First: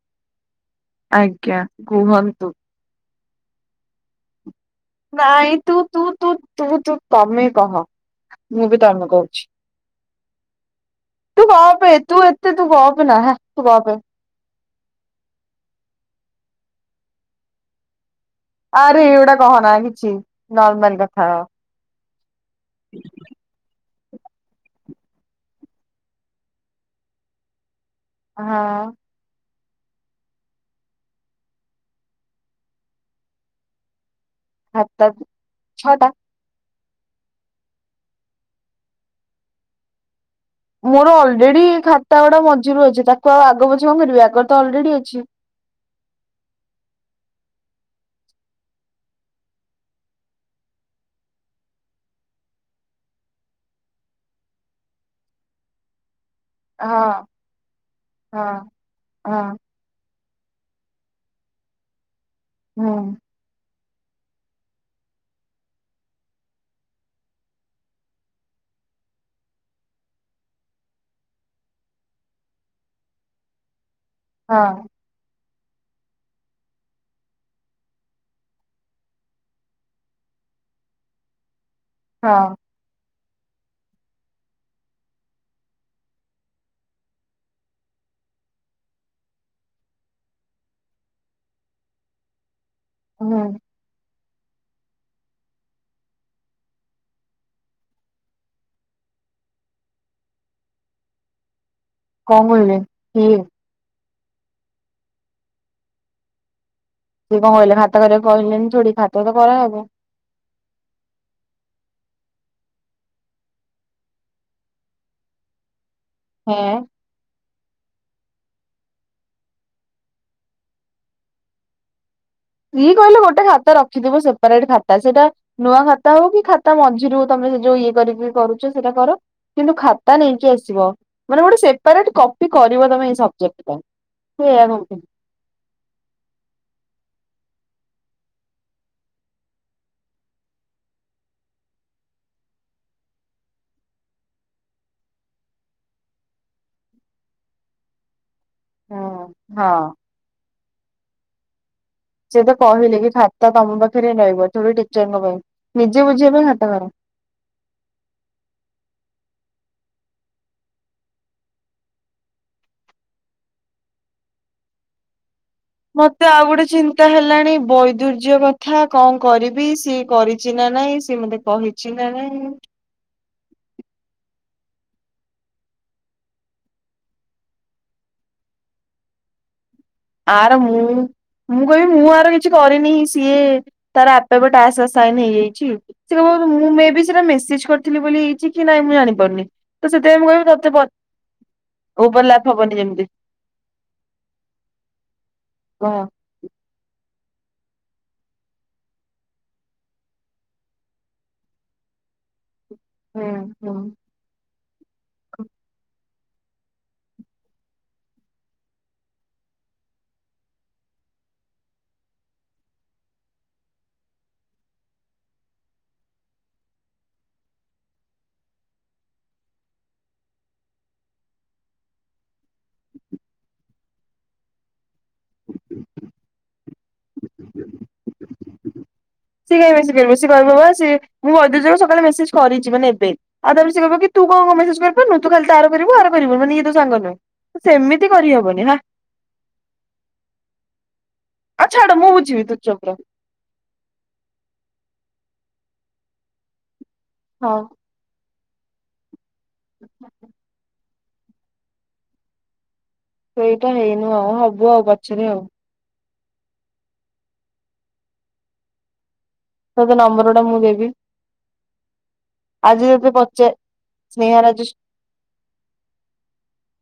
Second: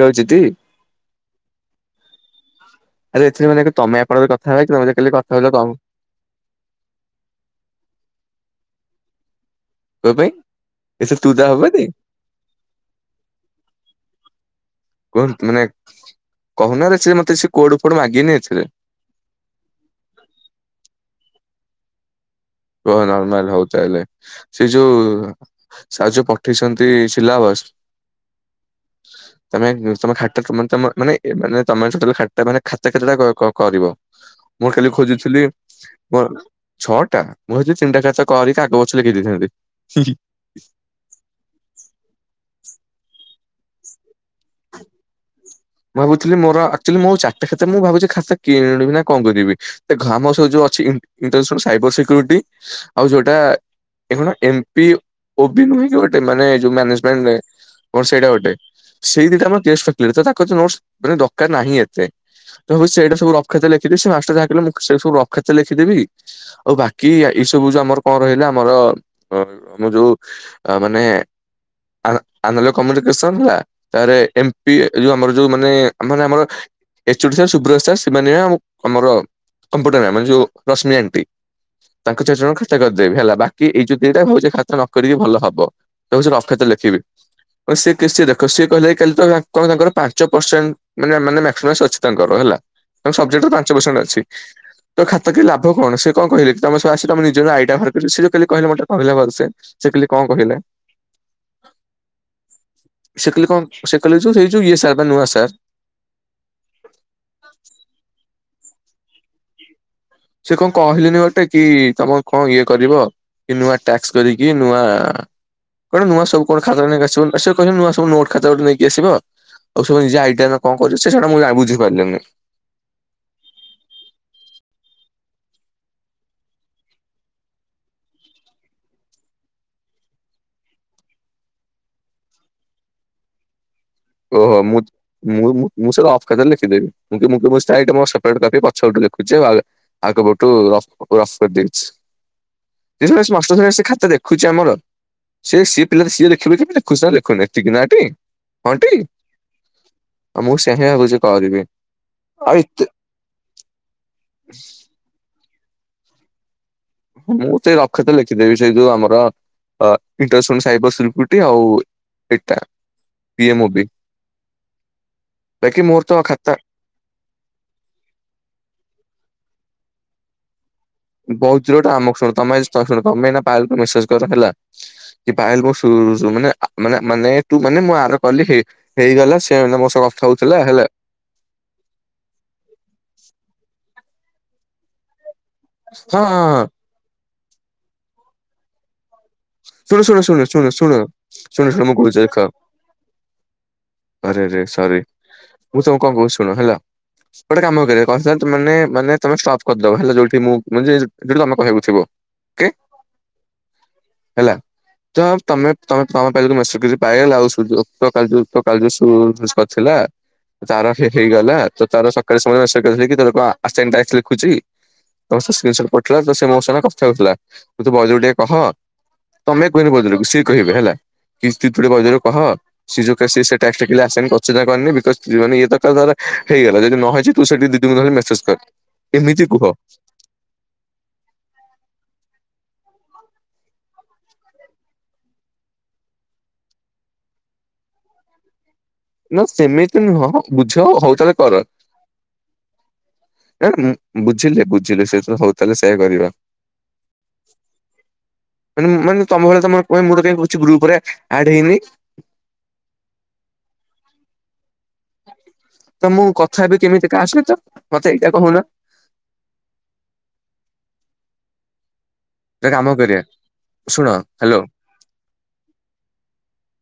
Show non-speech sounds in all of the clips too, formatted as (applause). ରହୁଚି ତି? ଆଜ୍ଞା କୁହନ୍ତୁ? ଆରେ ଏଥିରେ ମାନେ ତମେ ଆପଣ କଥା ହବା କି ତମେ କାଲି କଥା ହଉଥିଲ ନାଇଁ କଣ ତୁ ତୁ ତୁ ତୁ ତୁ ତମେ କହ ମୁଁ ବି ତମେ କହୁଛି। କୋ ପାଇଁ ଏଥିରେ ଦା ତୁ ହବନି ଗପେ, ତୁ ଏତେ ତୁ ଗପେନା ହେ, ତୁ ଗପେ। କୁହନ୍ତୁ ମାନେ, କହୁନ ରେ ସେ ମତେ ସେ କୁଆଡୁ କୁଆଡୁ ମାଗିକି ନେଇଥିବେ। ଆରେ ଏଗୋଡ଼ା କହନା କିଛି ନର୍ମାଲ କଥା ହବା। ହ ନର୍ମାଲ ହଉ ତାହେଲେ। ସେ ଯୋଉ ସାର୍ ଯୋଉ ପଠେଇଛନ୍ତି ସିଲାବସ ହଁ। ତମେ ତମେ ଖାତା ମାନେ ମାନେ ତମେ ଖାତା ମାନେ ଖାତା କେତଟା କରିବ? ମୁଁ ଖାଲି ଖାତା ଖୋଜୁଥିଲି ଛଅଟା ମୋ ଛଅ ଟା। ମୁଁ ଭାବୁଥିଲି ତିନିଟା ଚାରିଟା କରିକି ଆଗ ପଛ ଲେଖି ଦେଇଥାନ୍ତି। ମୋର ଅଲରେଡି ଖାତା ଗୁଡା ମଝିରୁ ଅଛି, ତାକୁ ଆଉ ଆଗ ପଛ କଣ କରିବି ଆଗ ତ ଅଲରେଡି ଅଛି। ମୁଁ ଭାବୁଥିଲି ମୋର, ଆକ୍ଚୁଲି ମୋ ଚାରିଟା ଖାତା ମୁଁ ଭାବୁଛି ଖାତା କିଣିବି ନା କଣ କରିବି? ଦେଖ ଆମର ସେ ଯୋଉ ଅଛି, ଇଣ୍ଟର ସାଇବର ସିକ୍ୟୁରିଟି। ଆଉ ଯୋଉଟା ଏ ଗୋଡ଼ା ଏମ୍ ପି ଓ ପି ନୁହେଁ କି ଗୋଟେ ମାନେ ଯୁ ହଁ ମ୍ୟାନେଜମେଣ୍ଟ, ଓ ସେଇଟା ଗୋଟେ ହଁ ସେଇ ଦିଟା ହଁ ମୋର (unintelligible) ଟ ନୋଟ୍ସ୍ ମାନେ ଦରକାର ନାହିଁ ଏତେ। ହଉ ହୁଁ। ସେଇଟା ସବୁ ରଫ ଖାତାରେ ଲେଖି ଯଦି ସେ ମାଷ୍ଟର ଯାହା କହିଲେ, ମୁଁ ସେଇ ସବୁ ରଫ ଖାତାରେ ଲେଖିଦେବି। ଆଉ ବାକି ଏଇ ସବୁ ଯୋଉ ଆମର କଣ ରହିଲା, ଆମର ଅ ଆମ ଯୋଉ। ମାନେ ଆମର କମ୍ୟୁନିକେସନ ଥିଲା, ତାପରେ ଏମ୍‌ ପି ହଁ ଏ ଯଉ ଆମର ଯୋଉ ମାନେ, ମାନେ ଆମର ଏଚ୍ ଓ ଡ଼ି ସାର୍, ସୁ୍ର୍ବତ ସାର୍, ସେମାନେ ଆଉ ଆମର କମ୍ପୁଟର ମ୍ୟାମ, ଯୋଉ ରଶ୍ମି ଆଣ୍ଟି, ତାଙ୍କ ଚାରି ହଁ ଜଣଙ୍କ କରିଦେବି ହେଲା ବାକି ଏଇ ଯୋଉ ଦିଟା, ହଉଛି ଭାବୁଚି ଖାତା ନ କରିକି ଭଲ ହବ, ଯାଉଛି ରଫ ଖାତାରେ ଲେଖିବି। ଓ କି ସିଏ ଦେଖ ସିଏ କହଲେ କି କାଲି ତ ନା କଣ ତାଙ୍କର ପାଞ୍ଚ ପରସେଣ୍ଟ, ମାନେ ମାକ୍ସଇମମ୍ ସରିଚି ତାଙ୍କର ହେଲା, ହୁଁ ସବଜେକ୍ଟ ତାଙ୍କର ପାଞ୍ଚ ପର୍ସେଣ୍ଟ ଅଛି। ତ ଖାତା ଥିଲା ଲାଭ କଣ, ସେ କଣ କହିଲେ କି ତମ ତମ ନିଜର ଆଇଡିଆ ବାହାର କରି, ସେ ଯଉ କହିଲେ ମ କହିଲା ସେ ସେ କାଲି କଣ କହିଲା? କଣ କହିଲେ ସେ କିଏ? କଲି କଣ ସେ କଲେ ସେ ଯୁ ଇଏ ସାର୍ ବା ନୂଆ ସାର୍। ସିଏ କଣ କହିଲେ ଭାତ କରିବାକୁ କହିଲେନି ଥୋଡ଼ି ଭାତ ତ କରାହବ। ସେ କଣ କହିଲେନି ବୋଲି ଟେକି ତମର କଣ ଇଏ କରିବ। କି ନୂଆ ଟାସ୍କ କରିକି ନୂଆ କଣ ନୂଆ ସବୁ କଣ ହେଁ ଖାତା ନେଇକି ଆସିବ ଆସିବ। କହିଲେ ନୂଆ ସବୁ ନୋଟ ଖାତା ଗୋଟେ ନେଇକି ଆସିବ ଆଉ ସବୁ ନିଜ ଆଇଡିଆରେ କଣ କରିବ ସେଟା ମୁଁ ଛାଡ଼ ମୁଁ ବୁଝିପାରିଲିନି। ଇ କହିଲେ ଗୋଟେ ଖାତା ରଖିଥିବୁ ସେପାରେଟ ଖାତା ସେଇଟା ନୂଆ ଖାତା ହଉ କି ଖାତା ମଝିରୁ ତମେ ଯୋଉ ଇଏ କରିକି କରୁଚ ସେଇଟା କର। କିନ୍ତୁ ଖାତା ନେଇକି ଆସିବ ମାନେ ଗୋଟେ ସେପାରେଟ କପି କରିବ ତମେ ଏଇ ସବଜେକ୍ଟ ପାଇଁ। ସେ ଓହୋ ଏଇଆ ମୁଁଚ୍ କହୁଥିଲି। ମୁଁ -ମୁଁ ସେଟା ଅଫ ଖାତାରେ ଲେଖି ଦେବି। ମୁଁ କହିବି (unintelligible) ସେପାରେଟ୍ ପଛପଟେ ଲେଖୁଛି ଆଉ। ଆଗପଟୁ ରଫ୍ ରଫ୍ କରିଦେଇଛି। (unintelligible) ମାଷ୍ଟର ଆସି ଖାତା ଦେଖୁଛି ଆମର। ସେ ସେ ସିଏ ପିଲା ସିଏ ଦେଖିବେ କେ ଦେଖୁଚି ନା ଲେଖୁନି ନାଟି। ହଁ ଟି ହଁ ଆଉ ମୁଁ ସେହିଁଆ ଭାବୁଚି କରିବି। ସିଏ ତ ଆଉ ଏତେ କହିଲେ କି ଖାତା ତମ ପାଖରେ ରହିବ ଥୋଡି ଟିଚରଙ୍କ ପାଇଁ ନିଜେ ବୁଝିବା ପାଇଁ ଖାତା କାଢ। ମୁଁ ସେଇ ରଫ୍ ଲେଖିଦେବି ସେଇ ଯୋଉ ଆମର ଅ ଇଣ୍ଟରସୁନ୍ ସାଇବର ସିକୃରିଟୀ ଆଉ ଏଟା। ପି ଏମ ଓ ବିି। ମୋତେ ଆଉ ଗୋଟେ ଚିନ୍ ତ ହେଲାଣି ବୈଦୁର୍ଯ୍ୟ କଥା କଣ କରିବି ସିଏ କରିଛି ନା ନାଇଁ। ସେ ମତେ ବହୁତ ଦୂରଟା କହିଛି ନା ଆମକୁ ଶୁଣ ନାଇଁ। ତମେ ଶୁଣ ତମେ ଏଇନୁକା ପାଲ୍ କୁ ମେସେଜ୍ କର ହେଲା। କି ପାୟେଲେ ବ ସୁ ମାନେ ମାନେ ମାନେ ତୁ ମାନେ ମୁଁ ଆର କଲି ହି ହେଇଗଲା ସେ ଏଇନା ମୋ ସଡଫ୍। ଆର ମୁଁ ମୁଁ କହିବି ମୁଁ ଆର କିଛି କରିନି ସିଏ ତାର ଆପେଆପେ ଟାସ୍ ଆସାଇନ ହେଇଯାଇଛି। ସେ ହଁ କହିବ ହଁ ମୁଁ ମେ ବି ସେଟା ମେସେଜ କରିଥିଲି ବୋଲି ହେଇଛି କି ନାଇଁ ମୁଁ ଜାଣିପାରୁନି। ତ ଶୁଣ ସେଥିପାଇଁ ଶୁଣ ମୁଁ ଶୁଣ କହିବି ଶୁଣ ତତେ ପ ଶୁଣ ଶୁଣ ଶୁଣ ଶୁଣ ମୁ କହୁଚି ଦେଖ। ଓଭରଲାପ ହବନି ଯେମିତି ଆରେରେ ସରି ମୁଁ କହ ତମକୁ କଣ କହୁଛି ଶୁଣ ହେଲା। ଗୋଟେ କାମ କରିବା କହିଲ ତେ ମାନେ ମାନେ ତମେ ଷ୍ଟପ୍ କରିଦବ ହେଲା ଯୋଉଠି ମୁଁ (unintelligible) ଯୋଉଠି ତମେ କହିବାକୁ ଥିବ। କେ। ହୁଁ ହଁ। ହେଲା। ତ ତମେ ତମେ ତମ ପାଇଁ ମେସେଜ୍ ପାଇଗଲା ଆଉ ସୂର୍ଯ୍ୟ ଉକ୍ତ କାଲି ତ ଉକ୍ତ କାଲି ତ ଜୁସ୍ କରିଥିଲା। ତାର ହେ ହେଇଗଲା ତ ତାର ସକାଳେ ସମୟ ରେ କି ତ ସାଇନ୍ ଟାସ୍କ ଲେଖୁଛି। ଅବଶ୍ୟ ସ୍କ୍ରିନ୍ ସଟ୍ ପଠେଥିଲା ତ ସେ ମୋ ସାଙ୍ଗେ କଥା ହଉଥିଲା ତୁ ବୈଦକୁ ଟିକେ କହ। ତମେ କୁହେନି ବଇଦ ଲୋକ ସେ କହିବେ ବଦଳକୁ ସିଏ କହିବେ ହେଲା କି ସଟେ ବଇଥଳ କହ। ସିଏ ଯୋ କେସି ସେଇ ଟାକ୍ସ ଆସାମି କରିଚି ନା କରିନି ବିକଜ୍ ଇଏ ତ କରିଦେଲା ହେଇଗଲା ଯଦି ନହେଇଚି। ତୁ ସେ ଦିଦି ଙ୍କୁ ଧରି ମେସେଜ କର। ଏମିତି ସେ କୁହ କାଇଁ ମେସେଜ କରିବ ସେ କହିବ ପା ସେ ମୁଁ ବଦ୍ୟ ସକାଳେ ମେସେଜ୍ କରିଛି ମାନେ ଏବେ। ଆଉ ତା ପରେ ସେ କହିବ କି ତୁ କଅଁ ମେସେଜ କରିପାରୁନୁ ତୁ କାଲି ତାର କରିବୁ ଆର କରିବୁନୁ ମାନେ ଇଏ ତୋ ସାଙ୍ଗ ନୁହଁ। ସେମିତି କରିହବନି ହା। ନା ସେମିତି ନୁହଁ ବୁଝ ହଉ ତାହାଲେ। ଆ ଛାଡ ମୁଁ ବୁଝିବି ତୁ ଚୁପ୍ ର। ଏ ମୁ ବୁଝିଲି ବୁଝିଲି ସେ (unintelligible) ହଉ ତାଲେ ସେୟା କରିବା। ହଁ। ମାନେ ମାନେ ତମ ଭଳିଆ ତ ମୁ କାଇଁ ମୁ ତ କାଇଁ କିଛି ଗ୍ରୁପ୍ ରେ ଆଡ ହେଇନି। ସେଇଟା ହେଇନୁ ଆଉ ହବୁ ଆଉ ପଛରେ ଆଉ। ତ ମୁଁ କଥା ହେବି କେମିତି କା ସହିତ ମତେ ଏଇଟା କହୁନ। ତତେ ନମ୍ବର ଗୋଟା ମୁଁ ଦେବି। ଗୋଟେ ଆଜି କାମ ଯଦି କରିବା ପଚା ଶୁଣ ସ୍ନେହା ହ୍ୟାଲୋ ରାଜିି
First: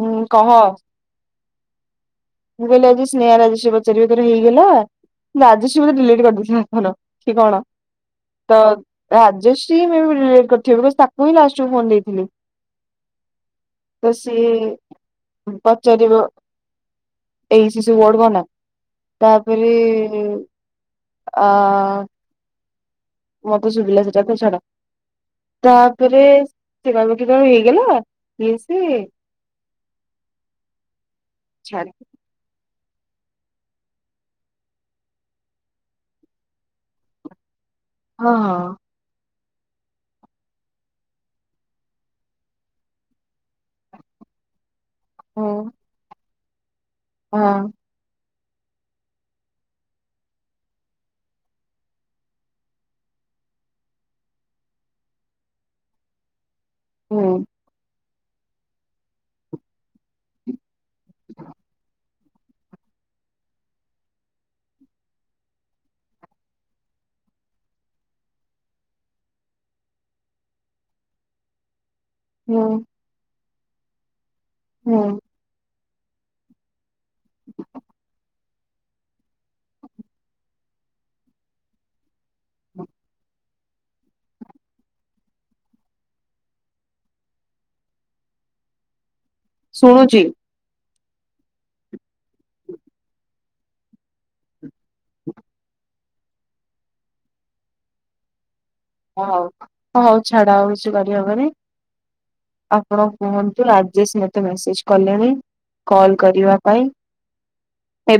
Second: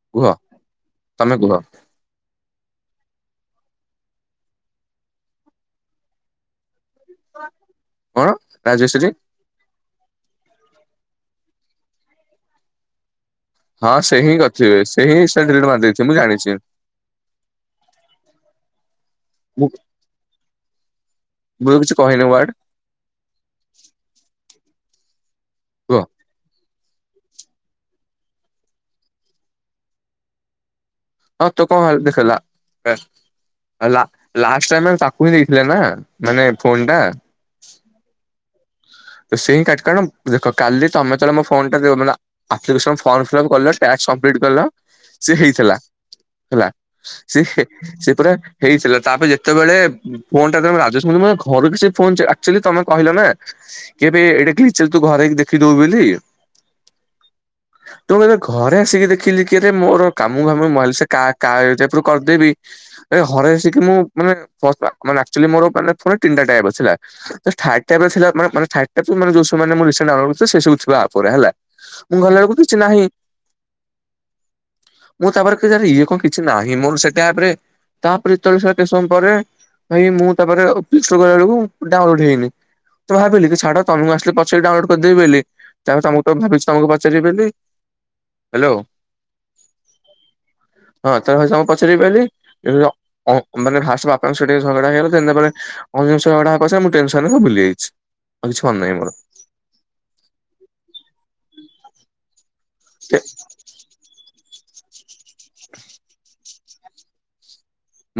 ହୁଁ କୁହ କହ। ତମେ କୁହ। ମୁଁ କହିଲି ଆଜି ସ୍ନେହା ରାଜେଶ ପଚାରିବ ତୋର ହେଇଗଲା ରାଜେଶ ବୋଧେ ଡିଲେଟ୍ କରିଦେଇଥିବ ଫନ। ତି କଣ କଣ ତ ରାଜେଶ୍ରୀ ରାଜେଶ। (unintelligible) ତାକୁ ହିଁାଷ୍ଟ ଫୋନ ଦେଇଥିଲି। ହଁ ତ ସେ ହିଁ ସିଏ କରିଥିବେ ସେ ହିଁ ଇନ୍ସ୍ତା ଡିଲେଟ୍ ମାରି ଦେଇଥିବେ ମୁଁ ଜାଣିଛି। ଏ ଇ ସି ସି ବୋର୍ଡ ବନା ତାପରେ। ଆ ବୁଲ କିଛି କହିଲ ୱାର୍ଡ। ମତେ ଶୁଭିଲା ସେଟା ତ ଛାଡ଼ କୁହ ତାପରେ। ସେ କଇବକି କ ହେଇଗଲା ଇଏ ସିଏ। ହଁ ତୁ ଛାଡ କଣ ଦେଖେଇଲା। ହେ ଲା ଲାଷ୍ଟ ଟାଇମ ତାକୁ ହିଁ ଦେଇଥିଲେ ନା ମାନେ ଫୋନ ଟା। ହଁ ହଁ ତ ସେ ହିଁ କାଟ କଣ ଦେଖ କାଲି ତମେ ଯେତେବେଳେ ମୋ ଫୋନ ଟା ଦେଖୁଥିଲ ମାନେ ଆପ୍ଲିକସନ ଫର୍ମ ଫିଲି ଅପ୍ କଲ ଟାସ୍କ ସମ୍ବିଟ କଲ ସେ ହଁ ହେଇଥିଲା ହେଲା ସେ ହଁ ହଁ ସେ ପା ହେଇଥିଲା ତାପରେ ଯେତେବେଳେ ଫୋନ ଟା ତମେ ରାଜେଶ କୁ ଘର କିଛି ଫୋନ ସେ ଆକ୍ଚୁଲି ତମେ କହିଲ ନା କେବେ ଏଇଟା କିିଚ ତୁ ଘରେ ହେକି ଦେଖିଇଦବୁ ବୋଲି ହୁଁ ତୁ କ ଘରେ ଆସିକି ଦେଖିଲି କିରେ ମୋର କାମୁା ମୁ ମୋର ସେ କା କର୍ୟା ଆପ ରୁ କରିଦେବି। ହରେସିକି ମୁଁ ମାନେ ଏକ୍ଟୁଏଲୀ ମୋର କହିଲେ ପୁରା ତିନିଟା ଟାବ ଥାର୍ଡ ଟାଵ ରେ ଥିଲା ମାନେ ମାନେ ଥାର୍ଡ ଯୋଉ ସେ ସବୁ ମାନେ ମୁଁ ରିସେଣ୍ଟ ଡାଉନଲୋଡ୍ ଥିବ ସେ ସବୁ ଥିବ ଆପ ଗୁଡ଼ା ହେଲା ମୁଁ ଗଲା ବେଲକୁ ହୁଁ କିଛି ନାହିଁ ହଁ ମୁଁ ତାପରେ ଇଏ କଣ କିଛି ନାହିଁ ମୋର ସେଟାରେ ଆପରେ ତାପରେ କିଛି ସମୟ ପରେ ହାଇ ମୁଁ ତାପରେ ଅଫିସ ରୁ ଗଲା ବେଳକୁ ଡାଉନଲୋଡ ହେଇନି ତ ଭାବିଲି କି ଛାଡ ତମକୁ ଆସିଲେ ପଚାରି କି ଡାଉନଲୋଡ କରିଦେବି ବୋଲି ତାପରେ ତ ତମକୁ ଭାବିଛି ତମକୁ ପଚାରିବି ବୋଲି ହ୍ୟାଲୋ ଶୁଣୁଛି ହଁ ତ ମୁଁ ଭାବିଛି ପଚାରିବି ବୋଲି। ଲ ଅ ମାନେ ଫାର୍ଷ୍ଟ ବାପାଙ୍କ ସହ ଟିକେ ଝଗଡା ହେଇଗଲା ଦେନ୍ ତାପରେ ଅନ୍ୟ ଜିନିଷ ଗୁଡା ମୁଁ ଟେନ୍ସନ୍ ରେ ସବୁ ଭୁଲି ଯାଇଛି। ଆଉ କିଛି ମନେ ନାହିଁ ମୋର। ହଉ ହଉ ଛାଡା ଆଉ କିଛି କରିହେବନି ଆପଣ କୁହନ୍ତୁ ତୁ ରାଜେଶ ମତେ ମେସେଜ କଲେଣି ହ (unintelligible) କଲ କରିବା ପାଇଁ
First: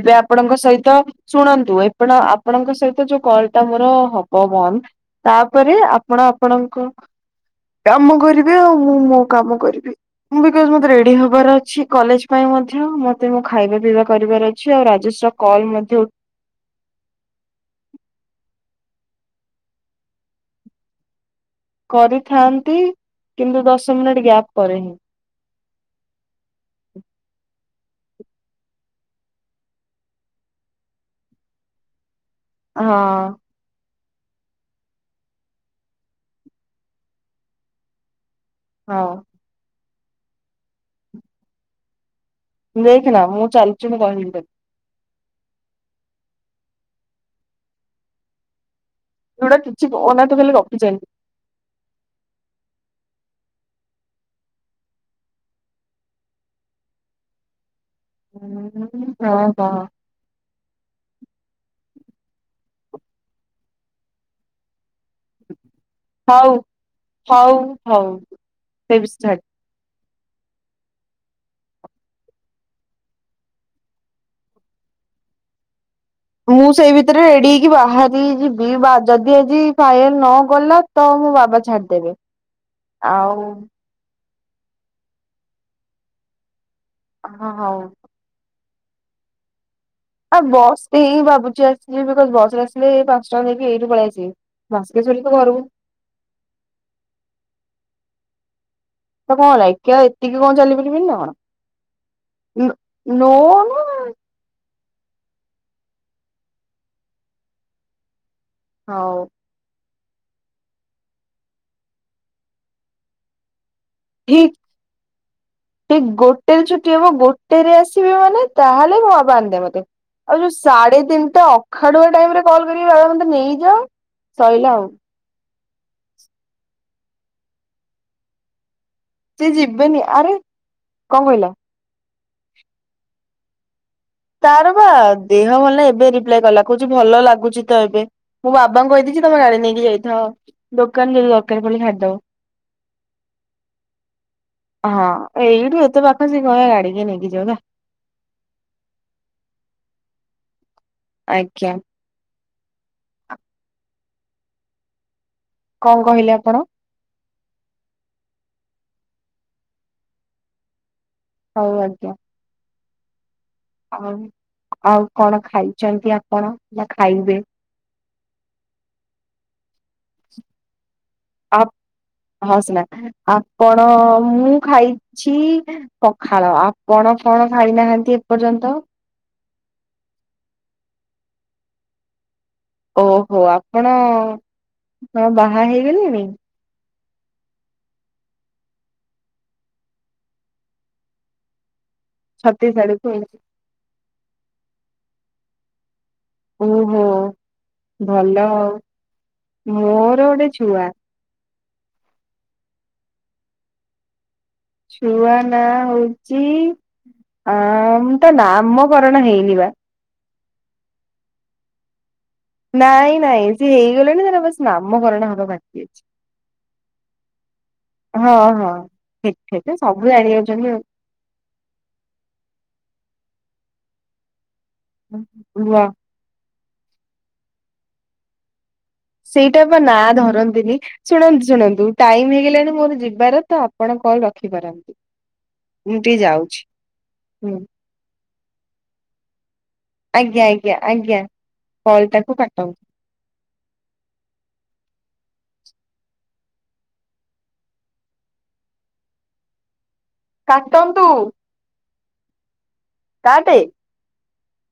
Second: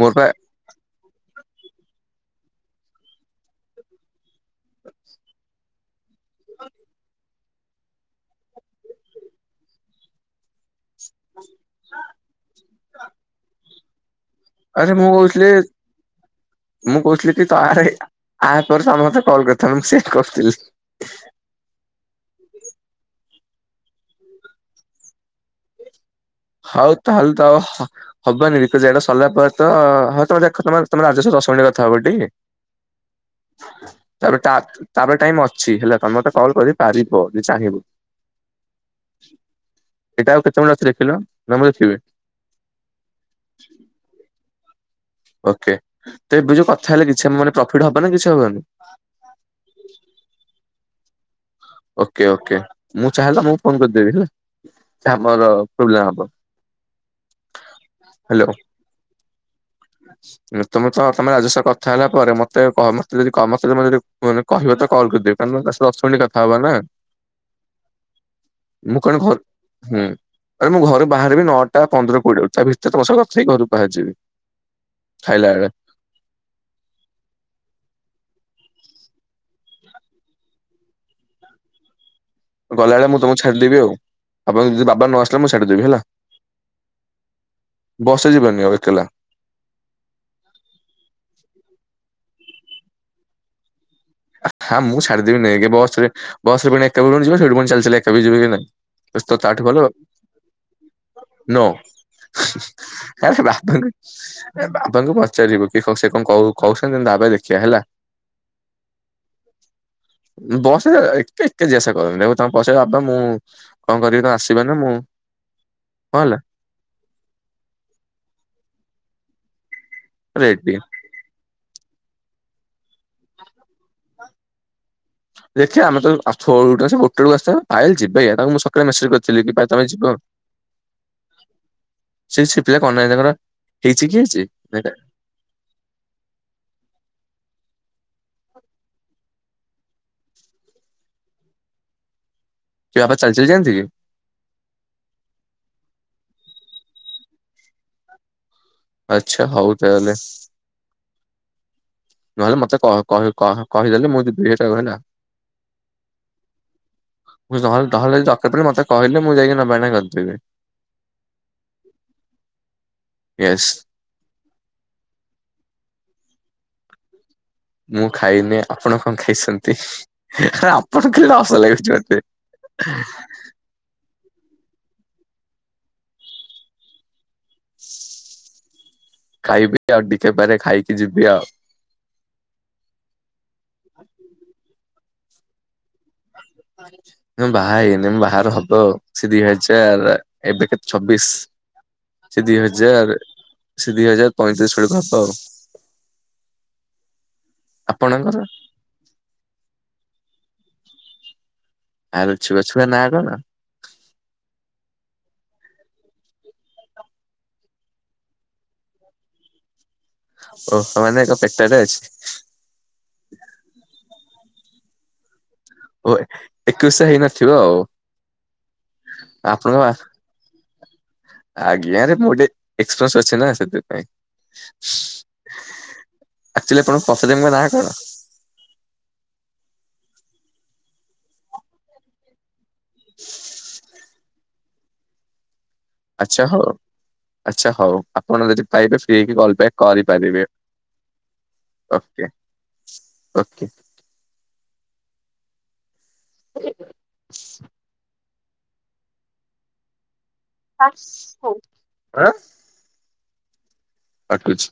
ମୋର ପା ଆପଣଙ୍କ ସହିତ ଶୁଣନ୍ତୁ ଏପଣ ଆପଣଙ୍କ ସହିତ ଯୋଉ କଲ ଟା ମୋର ହବ ବନ୍ଦ ତାପରେ ଆ ପଣ ଆପଣଙ୍କ କାମ କରିବେ ଆଉ ମୁଁ ମୋ କାମ କରିବି ମୁ ବିକଜ ମତେ ରେଡି ହବାର ଅ ଅଛି କଲେଜ ପାଇଁ ମଧ୍ୟ ମତେ ମୁଁ ଖାଇବା ପିଇବା କରିବାର ଅଛି ଆଉ ଆରେ ମୁଁ ରାଜସ କହୁଥିଲି କଲ ମଧ୍ୟ ଉ ମୁଁ କହୁଥିଲି କି ତ ଆରେ ଆପ ସମସ୍ତେ କଲ୍ କରି ମୁଁ ସେ କରୁଥିଲି। କରିଥାନ୍ତି କିନ୍ତୁ ଦଶ ମିନିଟ ଗ୍ୟାପ୍ ପରେ ହିଁ। ହଉ ତାହାଲେ ତ ହବନି ବିକଜ ଏଇଟା ସରଲା ପରେ ତ ହଉ ତମେ ଦେଖ ତ ତମ ରାଜସ୍ ଦଶ ମିନିଟ କଥା ହବ ଟି। ହଁ। ତାପରେ ଟା ତାପରେ ଟାଇମ ଅଛି ହେଲା ତମେ ମତେ କଲ୍ କରି ପାରିବ ଯଦି ଚାହିବ। (inaudible) ହଁ। ଏଟା ଆଉ କେତେବେଳେ ଅଛି ଦେଖିଲ ନା ମୁଁ ଦେଖିବି। ଦେଖ ନା ମୁଁ ଚାଲିଛି ମୁଁ କହିବି (unintelligible) ଓକେ ତ ଏବେ ଯୋଉ କଥା ହେଲେ କିଛି ମାନେ ପ୍ରଫିଟ ହବ ନା କିଛି ହବନି? ଯଉଟା କିଛି କୋଉନାହାଁନ୍ତି ଖାଲି ଗପୁଚନୀ। ଓକେ ଓକେ, ମୁଁ ଚାହିଁଲା ତମୁକୁ ଫୋନ କରିଦେବି ହେଲା। ଆମର ପ୍ରୋବ୍ଲେମ ହବ। ହ୍ୟାଲୋ (unintelligible) ତମେ ତମେ ରାଜସ ସହ କଥା ହେଲା ପରେ ମତେ ମତେ ଯଦି କ ମେ ଯଦି କହିବ ତ କଲ କରିଦେବି। (unintelligible) ଦଶ ମିନିଟ କଥା ହଉ ହବା ନା ହଉ ହଉ ମୁଁ ସେ କଣ ଘ ବିଷୟ। ହୁଁ। ଆରେ ମୁଁ ଘରୁ ବାହାରିବି ନଅଟା ପନ୍ଦର କୋଡିଏ ବାରୁ ତା ଭିତରେ ତମ ସଙ୍ଗ କଥା ହେଇ ଘରୁ ବାହାରି ଯିବି। ଖାଇଲା ଏଳେ। ମୁଁ ସେଇ ଭିତରେ ରେଡି ହେଇକି ବାହାରି ଯିବି ବା ଯଦି ଆଜି ଫାୟଲ ନଗଲା ତ ମୋ ବାବା ଛାଡିଦେବେ। ଗଲାବେଳେ ମୁଁ ତମକୁ ଆଉ ଛାଡ଼ିଦେବି ଆଉ ଆପଣ ଯଦି ବାବା ନ ଆସିଲେ ମୁଁ ଛାଡ଼ିଦେବି ହେଲା। ହଁ ହଉ। ତ ଜୀବନୀ ଆଉ ଏକେଲା। ଆଉ ବସ ହିଁ ଭାବୁଛି ଆସିଲି ବିକଜ ବସ ରେ ଆସିଲେ ପାଞ୍ଚ ଟଙ୍କା ନେଇକି ଏଇଠୁ ପଳେଇ ଆ ହଁ ମୁଁ ଛାଡିଦେବି ନେଇକି ବସ୍ ରେ ବସରେ ପୁଣି ଏକା ବିଣ ଯିବ ସେଠି ଚାଲି ଚାଲି ଏକା ବି ଯିବ କି ନାଇଁ। ବେଶୀ ତ କଣ ତାଠୁ ହେଲା ଭଲ ଏକା ଏତିକି କଣ ଚାଲିପାରିବିନି ନା କଣ। ନୋ। ନୋ ଆରେ (unintelligible) ନା ବାବାଙ୍କୁ ପଚାରିବୁ କି ସେ କଣ କ କହୁଛନ୍ତି ବାବା ଦେଖିବା ହେଲା। ହଉ। ବସ ଏକେ ଏକେ ଜେଷ କର ଦେଖ ତମେ ବସେଇ ବାବା ମୁଁ କଁ କରିବି ତ ଠିକ ଆସିବ ନା ମୁଁ ଠିକ କଣ ହେଲା? ଗୋଟେରେ ଛୁଟି ଗୋଟେରେ ଆସିବି ମାନେ ତାହେଲେ ମୋ ବାବା ଆଣିଦେବେ ମତେ ଆଉ ଯୋଉ ରେଡି। ସାଢେ ତିନିଟା ଅଖାଡୁଆ ଟାଇମରେ କଲ କରିକି ବାବା ମତେ ନେଇଯାଅ ସଇଲା ଆଉ। ଦେଖିଆ ଆମେ ତ (unintelligible) ତାଙ୍କୁ ମୁଁ ସକାଳେ ମେସେଜ୍ କ ସେ ଚିଲିକି ତମେ ଯିବେନି ଯିବ ଆରେ କଣ କହିଲ ସେ ସିପିଲା କଣ ନାହିଁ ତାଙ୍କର ହେଇଛି କି ତାର ବା ଦେହ ଭଲ ନାଇ ଏବେ ରିପ୍ଲାଏ କଲା କହୁଛି ଭଲ ଲାଗୁଛି ତ ଏବେ। ମୁଁ ବାବାଙ୍କୁ କହିଦେଇଛି ତମେ ଗାଡି ନେଇକି ଯାଇଥାଅ ଦୋକାନ ଯଦି ଦରକାର ପଇଲା ଛାଡି ଦବ। କି ବାପା ଚାଲି, ଚାଲି ଯାନ୍ତି କି? ହଁ, ଏଇଠୁ ଏତେ ପାଖା ସ କହ (unintelligible) ଗାଡିକି ନେଇକି ଯାଉ। ଆଚ୍ଛା ହଉ ତାହେଲେ। ଆଜ୍ଞା। ନହେଲେ ମତେ କହି କହିଦେଲେ ମୁଁ ଦୁଇ ହଜାର ଟା କହିଲା (unintelligible) କଣ କହିଲେ ଆପଣ? ମୁଁହେ ତାହେଲେ ଦ ମତେହିଲେ ମୁଁ ଯାଇକି ନେବ କରିଦେବି (unintelligible) ହଉ ଆଜ୍ଞା। ୟେସ୍। ଆଉ ଆଉ କଣ ଖାଇଛନ୍ତି ଆପଣ ନା ଖାଇବେ? ମୁଁ, ଖାଇନି। ଆପଣ କଣ ଖାଇଛନ୍ତି? ପଟ ଖେ (unintelligible) ହସ ଲାଗୁଛି ମୋତେ। କଣ ମୁଁ ଖାଇଛି ପଖାଳ। ବଡ (unintelligible) ଖାଇନାହାନ୍ତି ଏପର୍ଯ୍ୟନ୍ତ। ଖାଇବି ଆଉ ଟିକେପାରେ ଖାଇକି ଯିବି ଆଉ। ଓହୋ ଆପଣ ହଁ ବାହା ହେଇଗଲେଣି? ବାହା ହେଇନି। ବାହାରେ ହବ ଆଉ। ସେ ଦି (unintelligible) ହୋଇଛ ଆ ଏବେ କେତେ ଛବିଶ ସେ ଦି ଛତିଶ ଆଡକୁ ହଜାର ସେ ଦି ହଜାର ପଇଁତିରିଶ ବେଳକୁ ହବ ଆଉ। ଓହୋ ଆପଣଙ୍କର? ଭଲ। ମୋର ଗୋଟେ ଛୁଆ। ଆଉ ଛୁଆ, ଛୁଆ ନା କଣ? ଛୁଆ ନାଁ ହଉଛି, ଆମ ତ ନାମକରଣ ହେଇନି ବା। ଓହ ମାନେ ଏକ ପେଟ ରେ ଅଛି। ନାଇଁ, ନାଇଁ ସେ ହେଇଗଲେଣିି ସେ ବସ ନାମ ଘରଣା ହବା ବାକି ଅଛି। ହ ଏକୋଇଶ ହେଇନଥିବ ଆଉ। ହଁ, ହଁ। ହେଠ (unintelligible) ସବୁ ଜାଣି ଯାଉଛନ୍ତି ଆଉ। ଆଜ୍ଞା। ରେ ମୁୋ ଗଟେ (unintelligible) ଏକ୍ପରି ଅଛି ନା ସେଥିପାଇଁ। ହୁ (unintelligible) ଆକ୍ଚୁଆଲି ଆପଣଙ୍କ ଶଶୁରଙ୍କ ନାଁ କଣ? ସେଇଟା ବା ନାଁ ଧରନ୍ତିନି। ଶୁଣନ୍ତୁ, ଶୁଣନ୍ତୁ ଟାଇମ ହେଇଗଲାଣି ମୋର ଯିବାର ତ ଆପଣ କଲ ରଖିପାରନ୍ତି। ମୁଁ ଟିକେ ଆଚ୍ଛା ହଉ। ଯାଉଛି ହୁଁ ଆଚ୍ଛା ହଉ। ଆପଣ ଯଦି ପାଇବେ ଫ୍ରି ହେଇକି କଲ୍କ୍ ଆଜ୍ଞା। ଆଜ୍ଞା। ଆଜ୍ଞା। କଲ୍ ଓକେ ଟାକୁ କାଟନ୍ତୁ। ଓକେ (unintelligible) ସେ (inaudible) ହ କାଟନ୍ତୁ (unintelligible) କାଟେ। କାଟୁଛି।